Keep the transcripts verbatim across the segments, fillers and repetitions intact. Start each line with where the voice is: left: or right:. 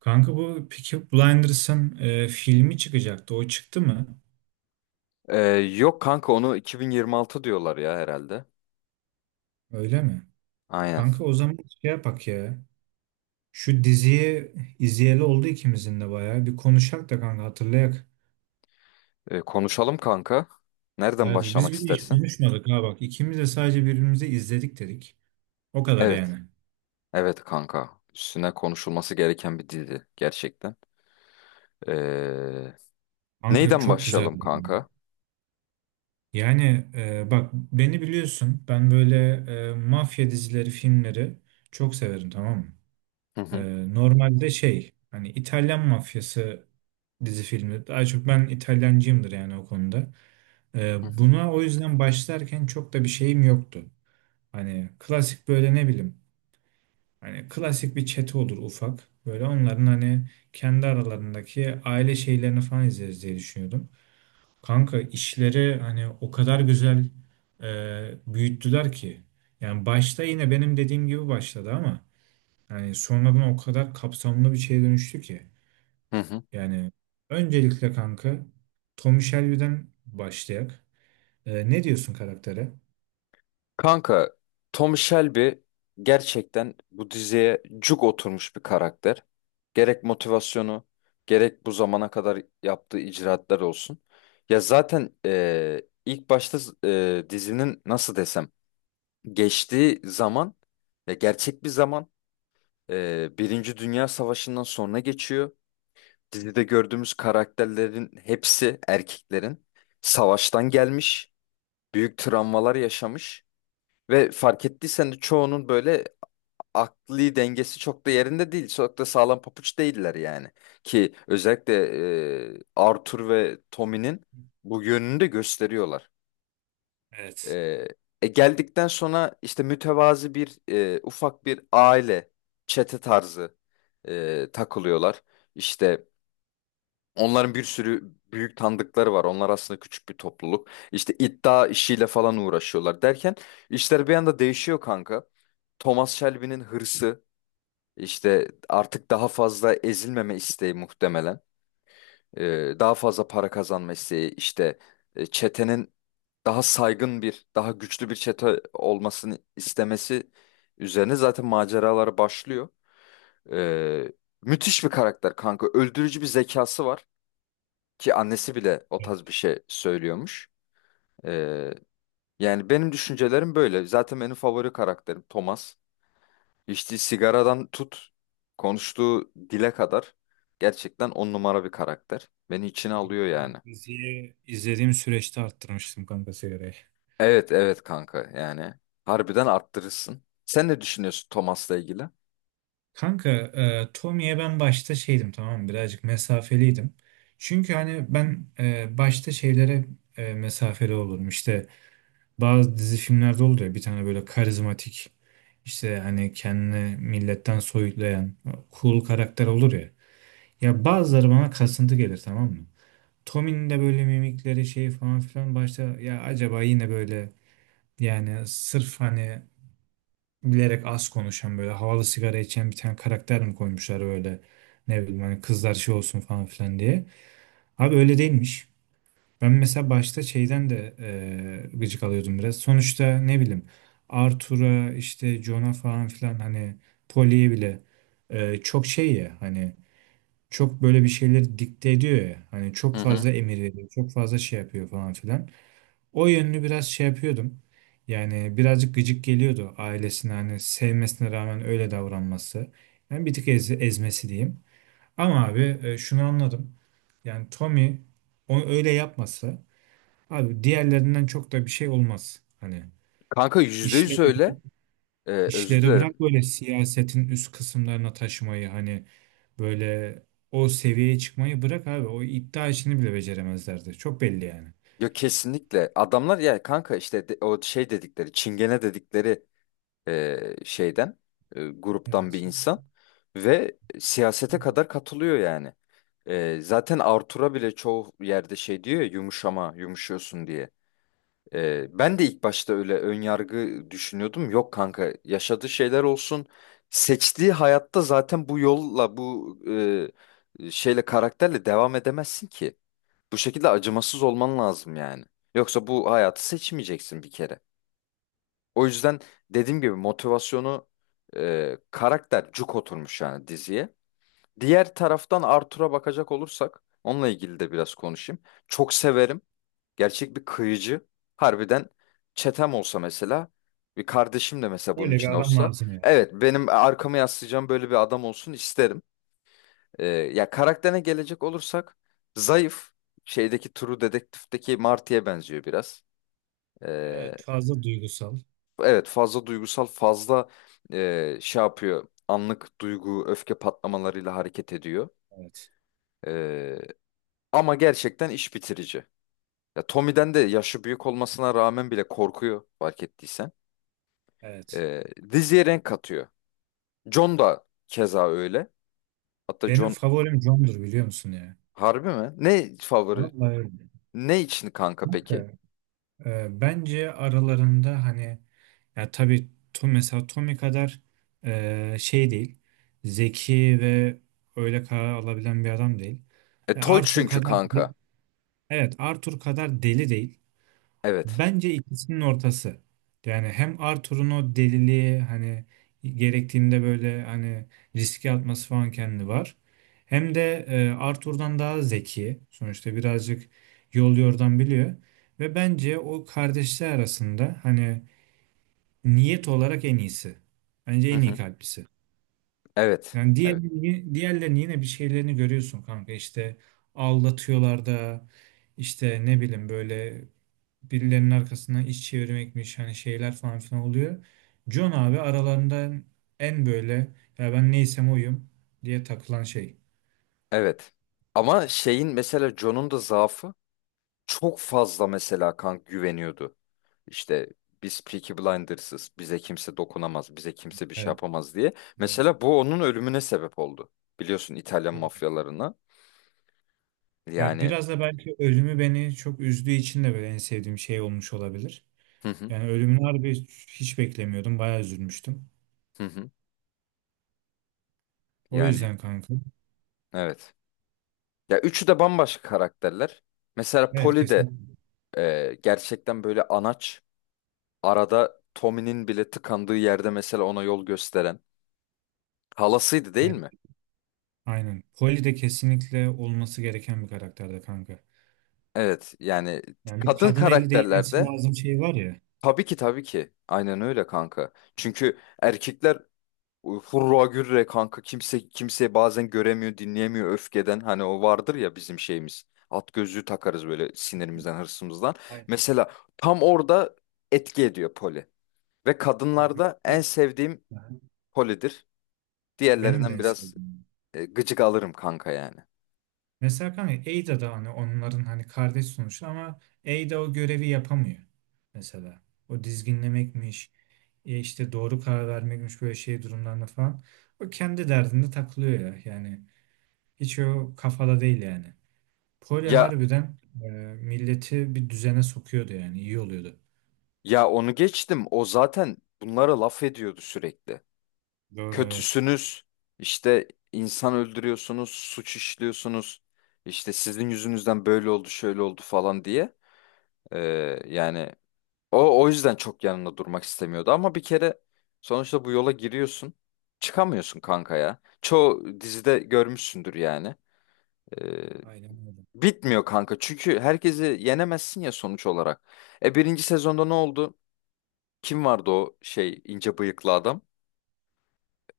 right: Kanka bu Peaky Blinders'ın e, filmi çıkacaktı. O çıktı mı?
left: Ee, yok kanka onu iki bin yirmi altı diyorlar ya herhalde.
right: Öyle mi?
left: Aynen.
right: Kanka o zaman şey yapak ya. Şu diziyi izleyeli oldu ikimizin de bayağı. Bir konuşak da kanka hatırlayak.
left: Ee, konuşalım kanka. Nereden
right: Evet, biz
left: başlamak
right: bir de hiç
left: istersin?
right: konuşmadık ha bak. İkimiz de sadece birbirimizi izledik dedik. O kadar
left: Evet.
right: yani.
left: Evet kanka. Üstüne konuşulması gereken bir dizi gerçekten. Ee,
right: Kanka
left: Neyden
right: çok
left: başlayalım
right: güzeldi.
left: kanka?
right: Yani e, bak beni biliyorsun. Ben böyle e, mafya dizileri, filmleri çok severim, tamam mı?
left: Hı hı.
right: Ee, normalde şey, hani İtalyan mafyası dizi filmi. Daha çok ben İtalyancıyımdır yani o konuda. Ee,
left: Hı hı.
right: buna o yüzden başlarken çok da bir şeyim yoktu. Hani klasik böyle, ne bileyim, hani klasik bir çete olur ufak. Böyle onların hani kendi aralarındaki aile şeylerini falan izleriz diye düşünüyordum. Kanka işleri hani o kadar güzel e, büyüttüler ki. Yani başta yine benim dediğim gibi başladı ama yani sonradan o kadar kapsamlı bir şeye dönüştü ki.
left: Hı hı.
right: Yani öncelikle kanka Tommy Shelby'den başlayak. Ee, ne diyorsun karaktere?
left: Kanka Tom Shelby gerçekten bu diziye cuk oturmuş bir karakter. Gerek motivasyonu, gerek bu zamana kadar yaptığı icraatlar olsun. Ya zaten e, ilk başta e, dizinin nasıl desem geçtiği zaman, ya gerçek bir zaman, e, Birinci Dünya Savaşı'ndan sonra geçiyor. Dizide gördüğümüz karakterlerin hepsi, erkeklerin savaştan gelmiş, büyük travmalar yaşamış. Ve fark ettiysen de çoğunun böyle akli dengesi çok da yerinde değil. Çok da sağlam papuç değiller yani. Ki özellikle e, Arthur ve Tommy'nin bu yönünü de gösteriyorlar.
right: Evet.
left: E, e, Geldikten sonra işte mütevazi bir, e, ufak bir aile çete tarzı e, takılıyorlar. İşte onların bir sürü büyük tanıdıkları var. Onlar aslında küçük bir topluluk. İşte iddia işiyle falan uğraşıyorlar derken işler bir anda değişiyor kanka. Thomas Shelby'nin hırsı, işte artık daha fazla ezilmeme isteği muhtemelen. Ee, daha fazla para kazanma isteği, işte e, çetenin daha saygın bir, daha güçlü bir çete olmasını istemesi üzerine zaten maceraları başlıyor. Ee, Müthiş bir karakter kanka. Öldürücü bir zekası var. Ki annesi bile o tarz bir
right: Evet.
left: şey söylüyormuş. Ee, Yani benim düşüncelerim böyle. Zaten benim favori karakterim Thomas. İçtiği sigaradan tut, konuştuğu dile kadar gerçekten on numara bir karakter. Beni içine
right: Doğru.
left: alıyor yani.
right: Diziyi izlediğim süreçte arttırmıştım kanka sigarayı.
left: Evet, evet kanka yani. Harbiden arttırırsın. Sen ne düşünüyorsun Thomas'la ilgili?
right: Kanka e, Tommy'ye ben başta şeydim, tamam mı? Birazcık mesafeliydim. Çünkü hani ben e, başta şeylere e, mesafeli olurum. İşte bazı dizi filmlerde oldu ya, bir tane böyle karizmatik, işte hani kendini milletten soyutlayan cool karakter olur ya. Ya bazıları bana kasıntı gelir, tamam mı? Tommy'nin de böyle mimikleri şey falan filan, başta ya acaba yine böyle, yani sırf hani bilerek az konuşan böyle havalı sigara içen bir tane karakter mi koymuşlar böyle, ne bileyim, hani kızlar şey olsun falan filan diye. Abi öyle değilmiş. Ben mesela başta şeyden de e, gıcık alıyordum biraz. Sonuçta ne bileyim, Arthur'a işte Jon'a falan filan, hani Pollyye bile e, çok şey ya, hani çok böyle bir şeyleri dikte ediyor ya. Hani çok
left: Hı hı.
right: fazla emir veriyor, çok fazla şey yapıyor falan filan. O yönünü biraz şey yapıyordum. Yani birazcık gıcık geliyordu ailesine, hani sevmesine rağmen öyle davranması. Yani bir tık ez- ezmesi diyeyim. Ama abi e, şunu anladım. Yani Tommy o öyle yapmasa, abi diğerlerinden çok da bir şey olmaz. Hani
left: Kanka yüzde yüz
right: işleri
left: öyle. Ee, özür
right: işleri bırak
left: dilerim.
right: böyle siyasetin üst kısımlarına taşımayı, hani böyle o seviyeye çıkmayı bırak abi. O iddia işini bile beceremezlerdi. Çok belli yani.
left: Ya kesinlikle. Adamlar ya kanka, işte de- o şey dedikleri, çingene dedikleri e, şeyden, e, gruptan bir
right: Evet.
left: insan ve siyasete kadar katılıyor yani. E, zaten Artur'a bile çoğu yerde şey diyor ya, yumuşama, yumuşuyorsun diye. E, ben de ilk başta öyle ön yargı düşünüyordum. Yok kanka, yaşadığı şeyler olsun. Seçtiği hayatta zaten bu yolla, bu e, şeyle, karakterle devam edemezsin ki. Bu şekilde acımasız olman lazım yani. Yoksa bu hayatı seçmeyeceksin bir kere. O yüzden dediğim gibi motivasyonu, e, karakter cuk oturmuş yani diziye. Diğer taraftan Arthur'a bakacak olursak, onunla ilgili de biraz konuşayım. Çok severim. Gerçek bir kıyıcı. Harbiden çetem olsa mesela, bir kardeşim de mesela
right: Öyle
left: bunun için
right: bir adam
left: olsa.
right: lazım ya.
left: Evet, benim arkamı yaslayacağım böyle bir adam olsun isterim. E, ya karakterine gelecek olursak, zayıf. Şeydeki, True Detective'deki Marty'ye benziyor biraz. E,
right: Evet, fazla duygusal.
left: Evet, fazla duygusal, fazla e, şey yapıyor, anlık duygu öfke patlamalarıyla hareket ediyor.
right: Evet.
left: E, Ama gerçekten iş bitirici. Ya Tommy'den de yaşı büyük olmasına rağmen bile korkuyor, fark ettiysen.
right: Evet.
left: E, Diziye renk katıyor. John da keza öyle. Hatta
right: Benim
left: John,
right: favorim John'dur biliyor musun ya?
left: harbi mi? Ne favori
right: Vallahi öyle.
left: ne için kanka peki?
right: Ee, bence aralarında hani, ya tabii to, mesela Tommy kadar e, şey değil. Zeki ve öyle karar alabilen bir adam değil.
left: E,
right: E,
left: toy
right: Arthur
left: çünkü
right: kadar
left: kanka.
right: değil, evet Arthur kadar deli değil.
left: Evet.
right: Bence ikisinin ortası. Yani hem Arthur'un o deliliği, hani gerektiğinde böyle hani riske atması falan kendi var. Hem de e, Arthur'dan daha zeki. Sonuçta birazcık yol yordan biliyor. Ve bence o kardeşler arasında, hani niyet olarak en iyisi. Bence
left: Hı
right: en iyi
left: hı.
right: kalplisi.
left: Evet.
right: Yani diğer,
left: Evet.
right: diğerlerini yine bir şeylerini görüyorsun kanka. İşte aldatıyorlar da, işte ne bileyim böyle birilerinin arkasından iş çevirmekmiş, hani şeyler falan filan oluyor. John abi aralarından en böyle "ya ben neysem oyum" diye takılan şey.
left: Evet. Ama şeyin, mesela John'un da zaafı, çok fazla mesela kank güveniyordu. İşte biz Peaky Blinders'ız. Bize kimse dokunamaz. Bize kimse bir şey
right: Evet.
left: yapamaz diye.
right: Doğru.
left: Mesela bu onun ölümüne sebep oldu. Biliyorsun, İtalyan
right: Doğru.
left: mafyalarına.
right: Ya
left: Yani
right: biraz da belki ölümü beni çok üzdüğü için de böyle en sevdiğim şey olmuş olabilir.
left: hı hı,
right: Yani ölümünü harbi hiç beklemiyordum. Bayağı üzülmüştüm.
left: hı hı.
right: O
left: Yani
right: yüzden kanka.
left: evet. Ya üçü de bambaşka karakterler. Mesela
right: Evet,
left: Polly de
right: kesinlikle.
left: e, gerçekten böyle anaç. Arada Tommy'nin bile tıkandığı yerde mesela ona yol gösteren. Halasıydı değil
right: Ben-
left: mi?
right: Aynen. Polly de kesinlikle olması gereken bir karakterde kanka.
left: Evet yani
right: Yani bir
left: kadın
right: kadın eli değmesi
left: karakterlerde.
right: lazım, şey var ya.
left: Tabii ki, tabii ki. Aynen öyle kanka. Çünkü erkekler hurra gürre kanka, kimse kimse bazen göremiyor, dinleyemiyor öfkeden. Hani o vardır ya bizim şeyimiz. At gözlüğü takarız böyle, sinirimizden, hırsımızdan.
right: Aynen.
left: Mesela tam orada etki ediyor poli. Ve
right: Evet.
left: kadınlarda en sevdiğim
right: Mesela-
left: polidir.
right: Benim de
left: Diğerlerinden
right: en
left: biraz
right: sevdiğim.
left: e, gıcık alırım kanka yani.
right: Mesela kanka Ada da hani onların hani kardeş sonuçta ama Ada o görevi yapamıyor. Mesela. O dizginlemekmiş. e, işte doğru karar vermekmiş böyle şey durumlarında falan. O kendi derdinde takılıyor ya. Yani hiç o kafada değil yani. Kolye
left: Ya
right: harbiden e, milleti bir düzene sokuyordu yani, iyi oluyordu.
left: ya onu geçtim. O zaten bunlara laf ediyordu sürekli.
right: Doğru evet.
left: Kötüsünüz, işte insan öldürüyorsunuz, suç işliyorsunuz, işte sizin yüzünüzden böyle oldu, şöyle oldu falan diye. Ee, Yani o o yüzden çok yanında durmak istemiyordu, ama bir kere sonuçta bu yola giriyorsun, çıkamıyorsun kanka ya. Çoğu dizide görmüşsündür yani. Ee,
right: Aynen
left: Bitmiyor kanka, çünkü herkesi yenemezsin ya sonuç olarak. E birinci sezonda ne oldu? Kim vardı o şey, ince bıyıklı adam?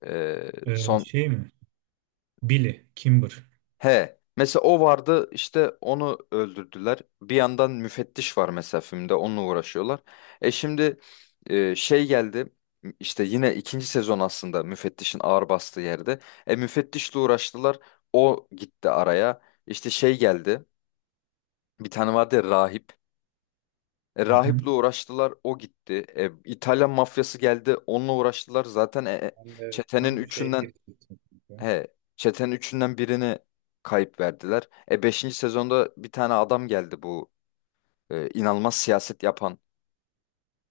left: Ee,
right: öyle. E,
left: son
right: şey mi? Billy, Kimber.
left: He. Mesela o vardı, işte onu öldürdüler. Bir yandan müfettiş var mesela filmde, onunla uğraşıyorlar. E şimdi e, şey geldi, işte yine ikinci sezon aslında müfettişin ağır bastığı yerde. E müfettişle uğraştılar. O gitti araya. İşte şey geldi. Bir tane vardı ya, rahip. E,
right: Hı hı.
left: rahiple uğraştılar, o gitti. E, İtalyan mafyası geldi, onunla uğraştılar. Zaten e, e,
right: Ben de
left: çetenin
right: tam şeye
left: üçünden
right: getirecektim. Kanka.
left: He, çetenin üçünden birini kayıp verdiler. E beşinci sezonda bir tane adam geldi, bu e, inanılmaz siyaset yapan,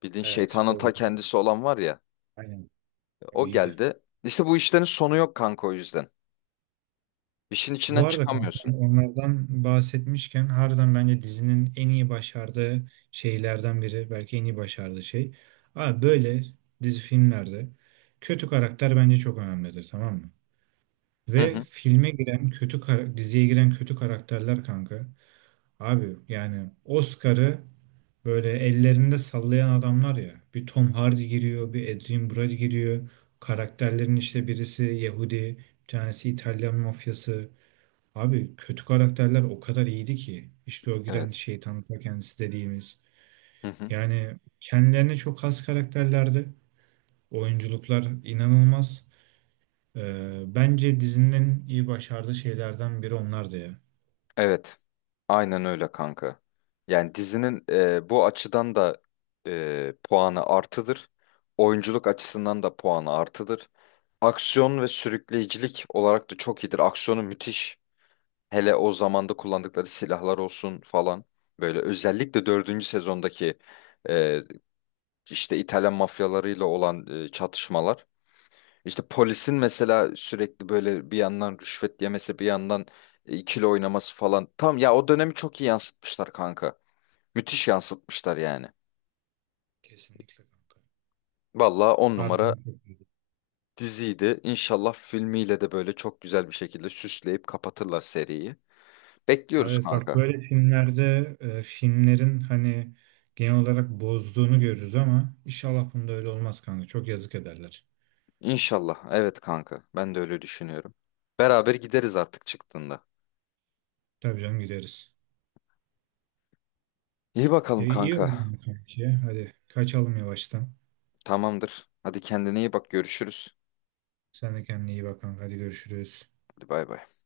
left: bildiğin
right: Evet
left: şeytanın
right: o
left: ta
right: iyiydi.
left: kendisi olan var ya,
right: Aynen,
left: e,
right: o
left: o
right: iyiydi.
left: geldi. İşte bu işlerin sonu yok kanka, o yüzden. İşin içinden
right: Bu arada kanka
left: çıkamıyorsun.
right: onlardan bahsetmişken, harbiden bence dizinin en iyi başardığı şeylerden biri. Belki en iyi başardığı şey. Abi böyle dizi filmlerde kötü karakter bence çok önemlidir, tamam mı?
left: Hı
right: Ve
left: hı.
right: filme giren kötü kara- diziye giren kötü karakterler kanka. Abi yani Oscar'ı böyle ellerinde sallayan adamlar ya. Bir Tom Hardy giriyor, bir Adrien Brody giriyor. Karakterlerin işte birisi Yahudi, bir tanesi İtalyan mafyası. Abi kötü karakterler o kadar iyiydi ki. İşte o giren
left: Evet.
right: şeytan ta kendisi dediğimiz.
left: Hı hı.
right: Yani kendilerine çok has karakterlerdi. Oyunculuklar inanılmaz. Ee, bence dizinin iyi başardığı şeylerden biri onlardı ya.
left: Evet. Aynen öyle kanka. Yani dizinin e, bu açıdan da e, puanı artıdır. Oyunculuk açısından da puanı artıdır. Aksiyon ve sürükleyicilik olarak da çok iyidir. Aksiyonu müthiş. Hele o zamanda kullandıkları silahlar olsun falan. Böyle özellikle dördüncü sezondaki e, işte İtalyan mafyalarıyla olan e, çatışmalar. İşte polisin mesela sürekli böyle bir yandan rüşvet yemesi, bir yandan e, ikili oynaması falan. Tam ya, o dönemi çok iyi yansıtmışlar kanka. Müthiş yansıtmışlar yani.
right: Kesinlikle kanka.
left: Vallahi on numara
right: Harbiden çok iyiydi.
left: diziydi. İnşallah filmiyle de böyle çok güzel bir şekilde süsleyip kapatırlar seriyi. Bekliyoruz
right: Evet bak
left: kanka.
right: böyle filmlerde e, filmlerin hani genel olarak bozduğunu görürüz ama inşallah bunda öyle olmaz kanka. Çok yazık ederler.
left: İnşallah. Evet kanka. Ben de öyle düşünüyorum. Beraber gideriz artık çıktığında.
right: Tabii canım, gideriz.
left: İyi bakalım
right: E, iyi o
left: kanka.
right: zaman kanki. Hadi kaçalım yavaştan.
left: Tamamdır. Hadi kendine iyi bak. Görüşürüz.
right: Sen de kendine iyi bak kanka. Hadi görüşürüz.
left: Hadi bay bay.